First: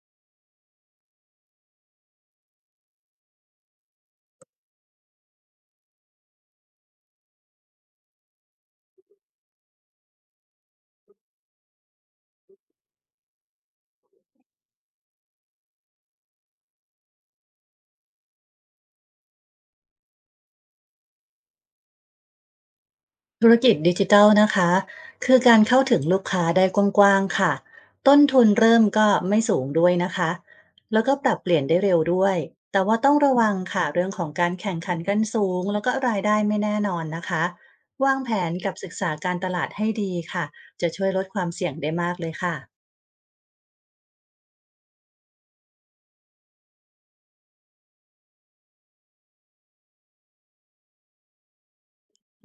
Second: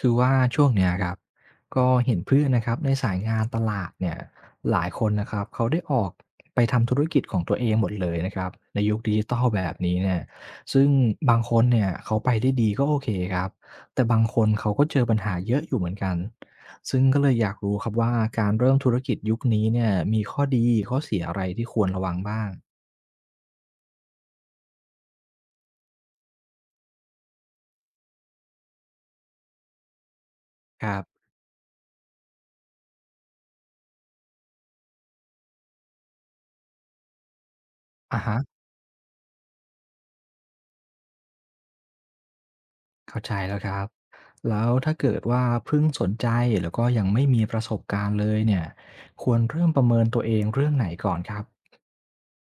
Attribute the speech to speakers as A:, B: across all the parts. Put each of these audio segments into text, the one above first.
A: คือว่าช่วงเนี้ยครับก็เห็นเพื่อนนะครับในสายงานตลาดเนี่ยหลายคนนะครับเขาได้ออกไปทำธุรกิจของตัวเองหมดเลยนะครับในยุคดิจิตอลแบบนี้เนี่ยซึ่งบางคนเนี่ยเขาไปได้ดีก็โอเคครับแต่บางคนเขาก็เจอปัญหาเยอะอยู่เหมือนกันซึ่งก็เลยอยากรู้ครับว่าการเริ่มธุรกิจยุคนี้เนี่ยมีข้อดีข้อเสียอะไรที่ควรระวังบ้าง
B: ธุรกิจดิจิทัลนะคะคือการเข้าถึงลูกค้าได้กว้างๆค่ะต้นทุนเริ่มก็ไม่สูงด้วยนะคะ
A: ครั
B: แล้วก็ป
A: บ
B: รับเปลี่ยนได้เร็วด้วยแต่ว่าต้องระวังค่ะเรื่องของการแข่งขันกันสูงแล้วก็รายได้ไม่แน่นอนนะคะวา
A: อ่ะ
B: งแผน
A: ฮะ
B: กับศึกษาการตลาดให้ดีค่ะจะช่วยลดความเสี่ยงได้มากเลยค่ะ
A: เข้าใจแล้วครับแล้วถ้าเกิดว่าเพิ่งสนใจแล้วก็ยังไม่มีประสบการณ์เลยเนี่ยควรเริ่มประเมินตัวเองเรื่องไหนก่อนครับ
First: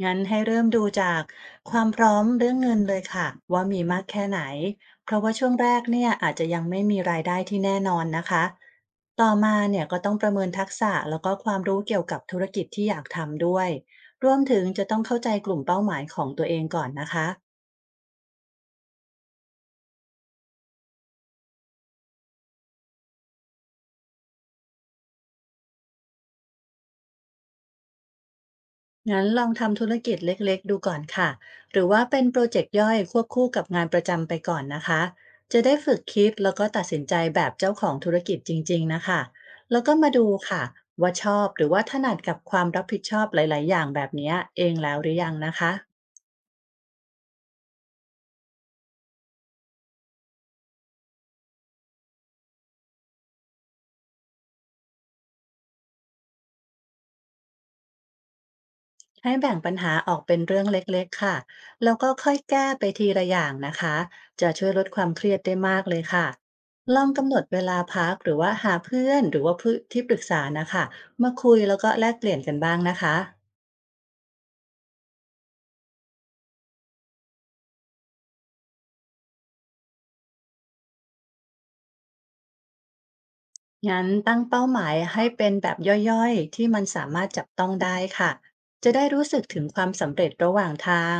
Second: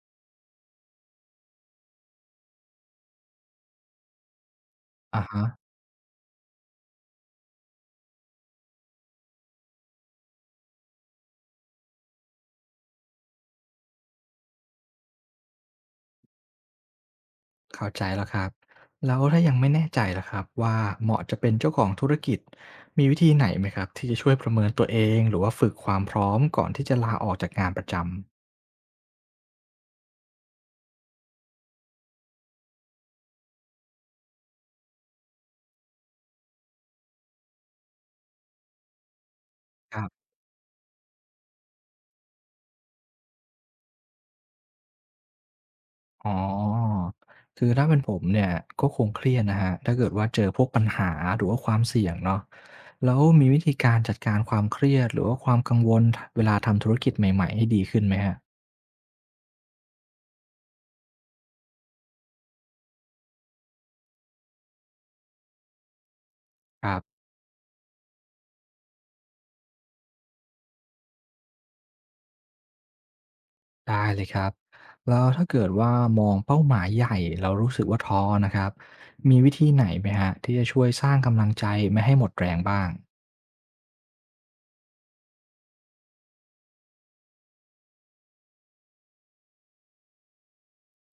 B: งั้นให้เริ่มดูจากความพร้อมเรื่องเงินเลยค่ะว่ามีมากแค่ไหนเพ
A: อะ
B: ราะว่า
A: ฮะ
B: ช่วงแรกเนี่ยอาจจะยังไม่มีรายได้ที่แน่นอนนะคะต่อมาเนี่ยก็ต้องประเมินทักษะแล้วก็ความรู้เกี่ยวกับธุรกิจที่อยากทำด้วยรวมถึงจะต้องเข้าใจกลุ่มเป้าหมายของตัวเองก่อนนะคะ
A: เข้าใจแล้วครับแล้วถ้ายังไม่แน่ใจล่ะครับว่าเหมาะจะเป็นเจ้าของธุรกิจมีวิธีไหนไหมครับที่จะช่วยประเมินตัวเองหรือว่าฝึกความพร้อมก่อนที่จะลาออกจากงานประจ
B: งั้นลองทำธุรกิจเล็กๆดูก่อนค่ะหรือว่าเป็นโปรเจกต์ย่อยควบคู่กับงานประจำไปก่อนนะคะจะได้ฝึกคิดแล้วก็ตัดสินใจแบบเจ้าของธุรกิจจริงๆนะคะแล้วก็มา
A: ำ
B: ดูค่ะว่าชอบหรือว่าถนัดกับความรับผิดชอบหลายๆอย่างแบบเนี้ยเองแล้วหรือยังนะคะ
A: อ๋อคือถ้าเป็นผมเนี่ยก็คงเครียดนะครับถ้าเกิดว่าเจอพวกปัญหาหรือว่าความเสี่ยงเนาะแล้วมีวิธีการจัดการความเครียดหรือว่าความกังวลทเวลาทำธุรกิจใหม่ๆให้ดีขึ้นไหมครับ
B: ให้แบ่งปัญหาออกเป็นเรื่องเล็กๆ ค่ะ แล้วก็ค่อยแก้ไปทีละอย่างนะคะ จะช่วยลดความเครียดได้มากเลยค่ะ
A: ครั
B: ล
A: บ
B: องกำหนดเวลาพักหรือว่าหาเพื่อนหรือว่าผู้ที่ปรึกษานะคะ มาคุยแล้วก็แลกเปลี่ยนกันบ้างนะคะ
A: ได้เลยครับ แล้วถ้าเกิดว่ามองเป้าหมายใหญ่แล้วรู้สึกว่าท้อนะครับ มีวิธีไหนไหมครับที่จะช่วยสร้างกำลังใจไม่ให้หมดแรงบ้าง
B: งั้นตั้งเป้าหมายให้เป็นแบบย่อยๆที่มันสามารถจับต้องได้ค่ะจะได้รู้สึกถึงความสำเร็จระหว่างทาง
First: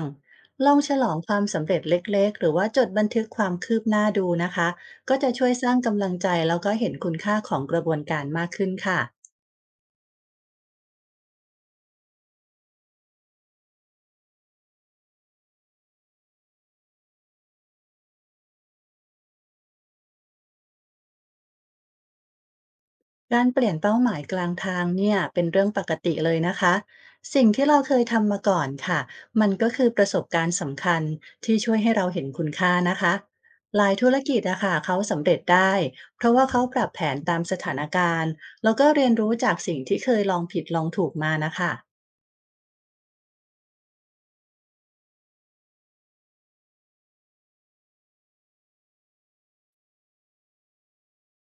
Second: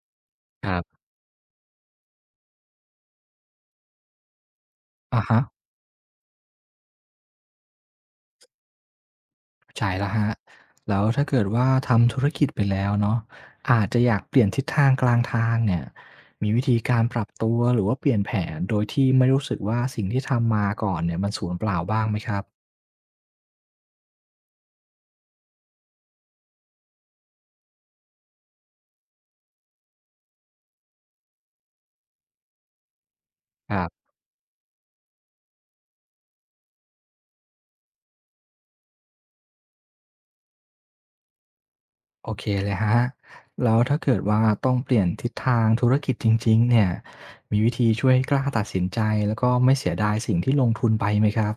A: ค
B: ลอ
A: รั
B: งฉ
A: บ
B: ลองความสำเร็จเล็กๆหรือว่าจดบันทึกความคืบหน้าดูนะคะก็
A: อะ
B: จะ
A: ฮะ
B: ช่วยสร้างกำลังใจแล้วก็เห็นคุณค่าของกระบวนการมากขึ้นค่ะ
A: ใช่แล้วฮะบแล้วถ้าเกิดว่าทำธุรกิจไปแล้วเนาะอาจจะอยากเปลี่ยนทิศทางกลางทางเนี่ยมีวิธีการปรับตัวหรือว่าเปลี่ยนแผนโดยที่ไม่รู้สึกว่าสิ่งที่ทำมาก่อนเนี่ยมันสูญเปล่าบ้างไหมครับ
B: การเปลี่ยนเป้าหมายกลางทางเนี่ยเป็นเรื่องปกติเลยนะคะสิ่งที่เราเคยทำมาก่อนค่ะมันก็คือประสบการณ์สำคัญที่ช่วยให้เราเห็นคุณค่านะคะ
A: ค
B: ห
A: รั
B: ลายธุ
A: บ
B: รกิจอะค่ะเขาสำเร็จได้เพราะว่าเขาปรับแผนตามสถานการณ์แล้วก็เรียนรู้จากสิ่งที่เคยลองผิดลองถูกมานะคะ
A: โอเคเลยครับแล้วถ้าเกิดว่าต้องเปลี่ยนทิศทางธุรกิจจริงๆเนี่ยมีวิธีช่วยให้กล้าตัดสินใจแล้วก็ไม่เสียดายสิ่งที่ลงทุนไปไหมครับ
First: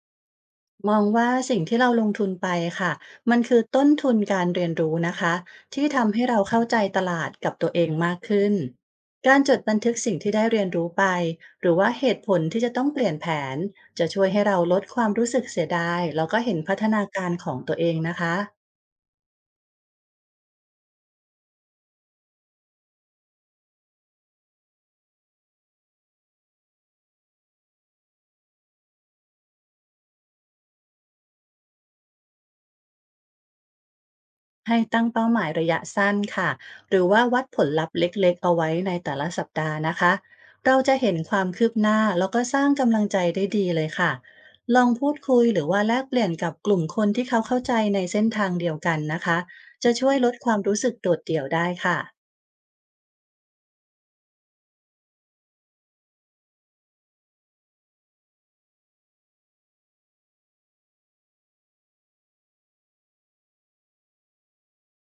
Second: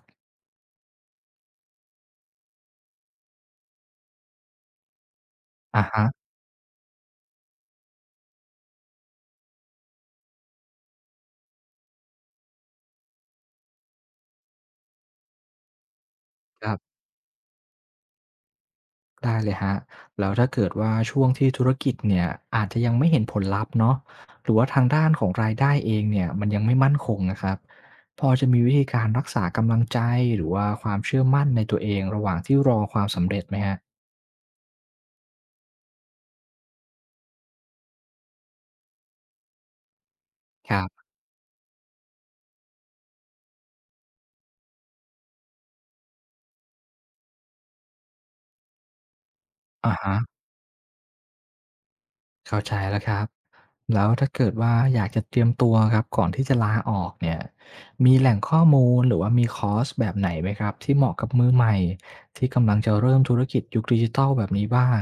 B: มองว่าสิ่งที่เราลงทุนไปค่ะมันคือต้นทุนการเรียนรู้นะคะ
A: อะ
B: ที่ทำให้
A: ฮะ
B: เราเข้าใจตลาดกับตัวเองมากขึ้นการจดบันทึกสิ่งที่ได้เรียนรู้ไปหรือว่าเหตุผลที่จะต้องเปลี่ยนแผนจะช่วยให้เราลดความรู้สึกเสียดายแล้วก็เห็น
A: ครั
B: พัฒ
A: บ
B: นาการของตัวเองนะคะ
A: ได้เลยฮะแล้วถ้าเกิดว่าช่วงที่ธุรกิจเนี่ยอาจจะยังไม่เห็นผลลัพธ์เนาะหรือว่าทางด้านของรายได้เองเนี่ยมันยังไม่มั่นคงนะครับพอจะมีวิธีการรักษากำลังใจหรือว่าความเชื่อมั่นในตัวเองระหว่างที่รอความสำเร็จไหมฮะ
B: ให้ตั้งเป้าหมายระยะสั้นค่ะหรือว่าวัดผลลัพธ์เล็กๆเอาไว้ในแต่ละสัปดาห์นะคะ
A: ค
B: เรา
A: รั
B: จะ
A: บ
B: เห็นความคืบหน้าแล้วก็สร้างกำลังใจได้ดีเลยค่ะลองพูดคุยหรือว่าแลกเปลี่ยนกับกลุ่มคนที่เขาเข้าใจในเส้นทางเดียวกันนะคะจะ
A: อะ
B: ช่ว
A: ฮะ
B: ยลดความรู้สึกโดดเดี่ยวได้ค่ะ
A: เข้าใจแล้วครับแล้วถ้าเกิดว่าอยากจะเตรียมตัวครับก่อนที่จะลาออกเนี่ยมีแหล่งข้อมูลหรือว่ามีคอร์สแบบไหนไหมครับที่เหมาะกับมือใหม่ที่กำลังจะเริ่มธุรกิจยุคดิจิทัลแบบนี้บ้าง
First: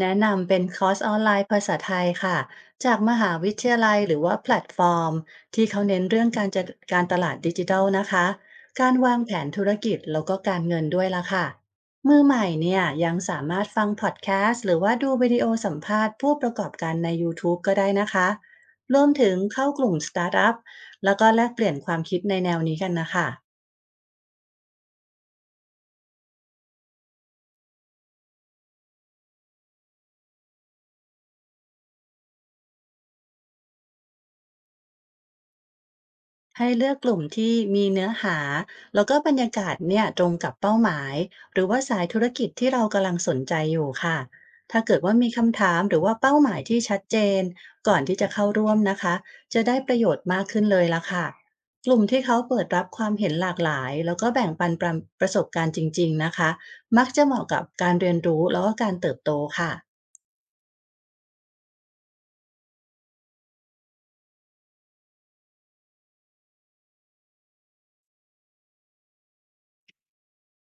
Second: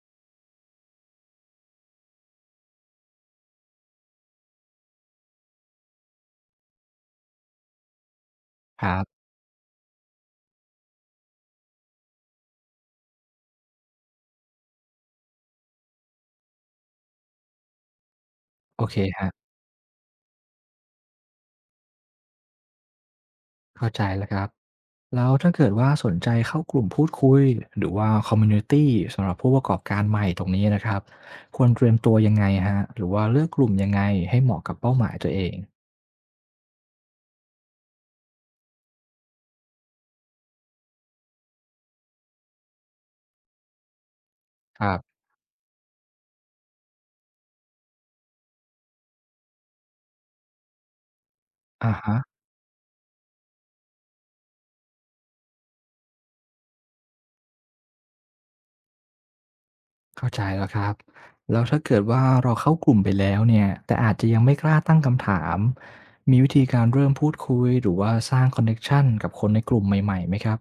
B: แนะนำเป็นคอร์สออนไลน์ภาษาไทยค่ะจากมหาวิทยาลัยหรือว่าแพลตฟอร์มที่เขาเน้นเรื่องการจัดการตลาดดิจิทัลนะคะ
A: ค
B: กา
A: รั
B: รวาง
A: บ
B: แผนธุรกิจแล้วก็การเงินด้วยละค่ะมือใหม่เนี่ยยังสามารถฟังพอดแคสต์หรือว่าดูวิดีโอสัมภาษณ์ผู้ประกอบการใน YouTube ก็ได้นะคะ
A: โอเค
B: รวม
A: ครั
B: ถึง
A: บ
B: เข้ากลุ่มสตาร์ทอัพแล้วก็แลกเปลี่ยนความคิดในแนวนี้กันนะคะ
A: เข้าใจแล้วครับแล้วถ้าเกิดว่าสนใจเข้ากลุ่มพูดคุยหรือว่าคอมมิวนิตีสำหรับผู้ประกอบการใหม่ตรงนี้นะครับควรเตรียมตัวยังไงฮะหรือว่าเลือกกลุ่มยังไงให้เหมาะกับเป้าหมายตัวเอง
B: ให้เลือกกลุ่มที่มีเนื้อหาแล้วก็บรรยากาศเนี่ยตรงกับเป้าหมายหรือว่าสายธุรกิจที่เรากำลังสนใจอยู่ค่ะถ้า
A: ครั
B: เกิดว่า
A: บ
B: มีคำถามหรือว่าเป้าหมายที่ชัดเจนก่อนที่จะเข้าร่วมนะคะจะได้ประโยชน์มากขึ้นเลยละค่ะก
A: อา
B: ลุ่ม
A: ฮะ
B: ที่เขาเปิดรับความเห็นหลากหลายแล้วก็แบ่งปันประสบการณ์จริงๆนะคะมักจะเหมาะกับการเรียนรู้แล้วก็การเติบโตค่ะ
A: เข้าใจแล้วครับแล้วถ้าเกิดว่าเราเข้ากลุ่มไปแล้วเนี่ยแต่อาจจะยังไม่กล้าตั้งคำถามมีวิธีการเริ่มพูดคุยหรือว่าสร้างคอนเน็ชันกับคนในกลุ่มใหม่ๆไหมครับ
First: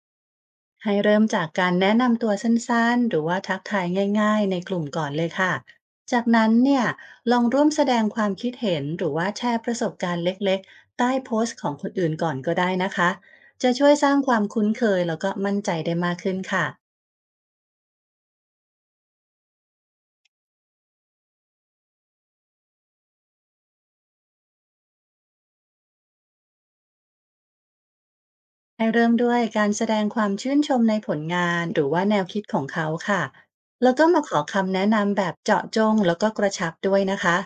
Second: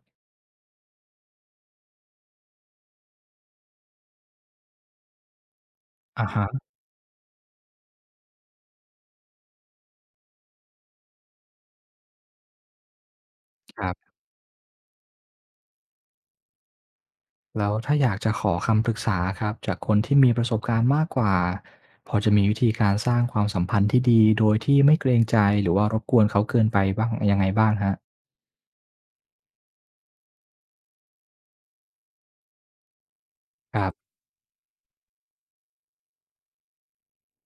B: ให้เริ่มจากการแนะนำตัวสั้นๆ หรือว่าทักทายง่ายๆในกลุ่มก่อนเลยค่ะ จา
A: อา
B: กนั้น
A: ฮะ
B: เนี่ยลองร่วมแสดงความคิดเห็นหรือว่าแชร์ประสบการณ์เล็กๆ ใต้โพสต์ของคนอื่นก่อนก็ได้นะคะ จะ
A: ค
B: ช่ว
A: รั
B: ยส
A: บ
B: ร้างความคุ้นเคยแล้วก็มั่นใจได้มากขึ้นค่ะ
A: แล้วถ้าอยากจะขอคำปรึกษาครับจากคนที่มีประสบการณ์มากกว่าพอจะมีวิธีการสร้างความสัมพันธ์ที่ดีโดยที่ไม่เกรงใจหรือว่ารบกวนเขาเกินไปบ้างยังไงบ้างครับ
B: ให้เริ่มด้วยการแสดงความชื่นชมในผลงานหรือว่าแนวคิดของเขาค่ะ
A: ครั
B: แล้วก็
A: บ
B: มาขอคำแนะนำแบบเจาะจงแล้วก็กระชับด้วยนะคะ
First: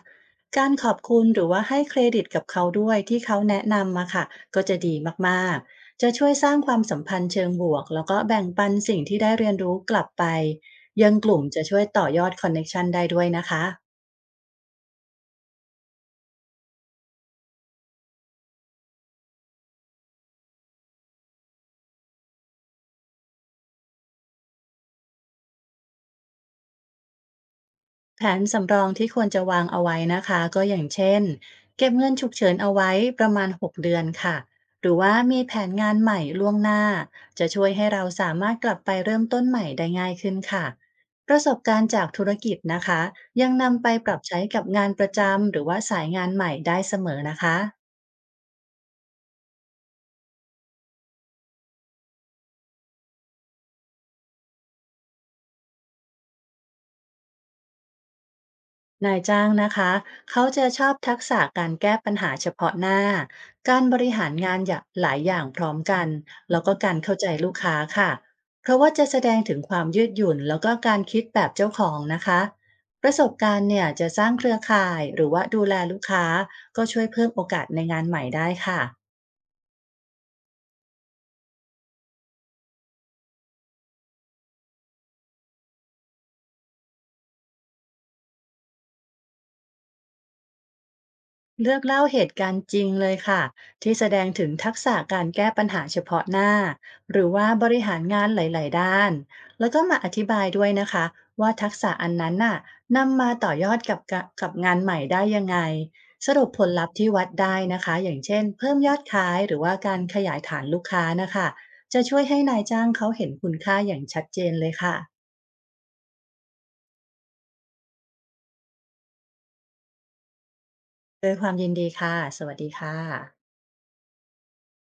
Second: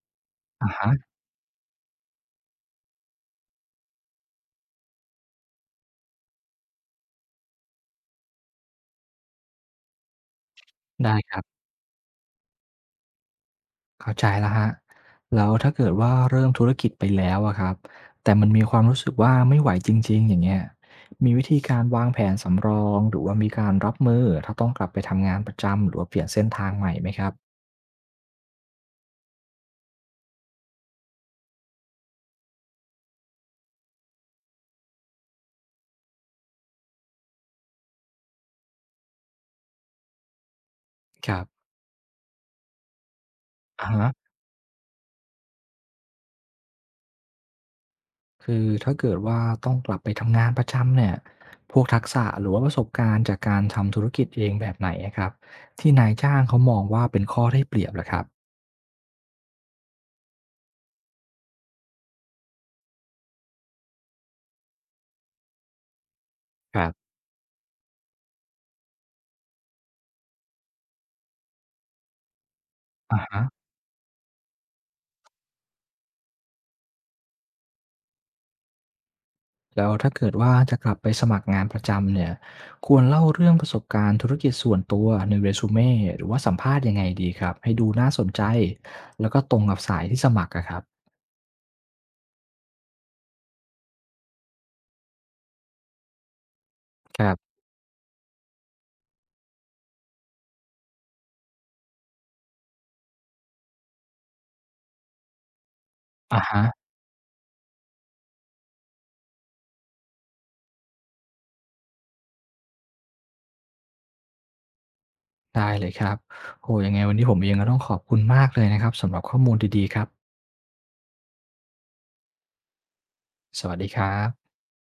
B: กา
A: อะ
B: รขอบ
A: ฮะ
B: คุณหรือว่าให้เครดิตกับเขาด้วยที่เขาแนะนำมาค่ะก็จะดีมากๆ จะช่วยสร้างความสัมพันธ์เชิงบวกแล้วก็แบ่งปันสิ่งที่ได้เรียนรู้กลับไปยัง
A: ได้
B: ก
A: ครั
B: ลุ่มจะ
A: บ
B: ช่วยต่อยอดคอนเน็ชันได้ด้วยนะคะ
A: เข้าใจแล้วครับแล้วถ้าเกิดว่าเริ่มธุรกิจไปแล้วอะครับแต่มันมีความรู้สึกว่าไม่ไหวจริงๆอย่างเงี้ยมีวิธีการวางแผนสำรองหรือว่ามีการรับมือถ้าต้องกลับไปทำงานประจำหรือว่าเปลี่ยนเส้นทางใหม่ไหมครับ
B: แผนสำรองที่ควรจะวางเอาไว้นะคะก็อย่างเช่นเก็บเงินฉุกเฉินเอาไว้ประมาณ6เดือนค่ะหรือว่ามีแผนงานใหม่ล่วงหน้าจะช่วยให้เราสามารถกลับไปเริ่มต้นใหม่ได้ง่ายขึ้นค่ะ
A: ค
B: ประ
A: รับ
B: สบการณ์จากธุรกิจนะคะยังนำ
A: อะ
B: ไปป
A: ฮะ
B: รับใช้กับงานประจำหรือว่าสายงานใหม่ได้เสมอนะคะ
A: คือถ้าเกิดว่าต้องกลับไปทำงานประจำเนี่ยพวกทักษะหรือว่าประสบการณ์จากการทำธุรกิจเองแบบไหนอะครับที่นายจ้างเขามองว่าเป็นข้อได้เปรียบเหรอครับ
B: นายจ้างนะคะเขาจะชอบทักษะการแก้ปัญหาเฉพาะหน้าการบริหารงานอย่างหลายอย่างพร้อมกันแล้วก็
A: ครั
B: การ
A: บ
B: เข้าใจลูกค้าค่ะเพราะว่าจะแสดงถึงความยืดหยุ่นแล้วก็การคิดแบบเจ้าของนะคะประ
A: อะ
B: สบ
A: ฮะ
B: การณ์เนี่ยจะสร้างเครือข่ายหรือว่าดูแลลูกค้าก็ช่วยเพิ่มโอกาสในงานใหม่ได้ค่ะ
A: แล้วถ้าเกิดว่าจะกลับไปสมัครงานประจำเนี่ยควรเล่าเรื่องประสบการณ์ธุรกิจส่วนตัวในเรซูเมหรือว่าสัมภาษณ์ยังไงดีครับให้ดูน่าสนใจแล้วก็ตรงกับสายที่สมัครอะครับ
B: เลือกเล่าเหตุการณ์จริงเลยค่ะที่แสดงถึงทักษะการแก้ปัญหาเฉพาะหน้าห
A: ค
B: รือ
A: รั
B: ว่า
A: บ
B: บริหารงานหลายๆด้านแล้วก็มาอธิบายด้วยนะคะว่าทักษะอันนั้นน่ะนำมาต่อยอดกับงานใหม่ได้ยังไงส
A: อะ
B: รุปผล
A: ฮะ
B: ลัพธ์ที่วัดได้นะคะอย่างเช่นเพิ่มยอดขายหรือว่าการขยายฐานลูกค้านะคะจะช่วยให้นายจ้างเขาเห็นคุณค่าอย่างชัดเจนเลยค่ะ
A: ได้เลยครับโหยังไงวันนี้ผมเองก็ต้องขอบคุณมากเลยนะครับสำหรับข้อมูลดีๆครับ
B: ด้วยความยินดีค่ะสวัสดีค่ะ
A: สวัสดีครับ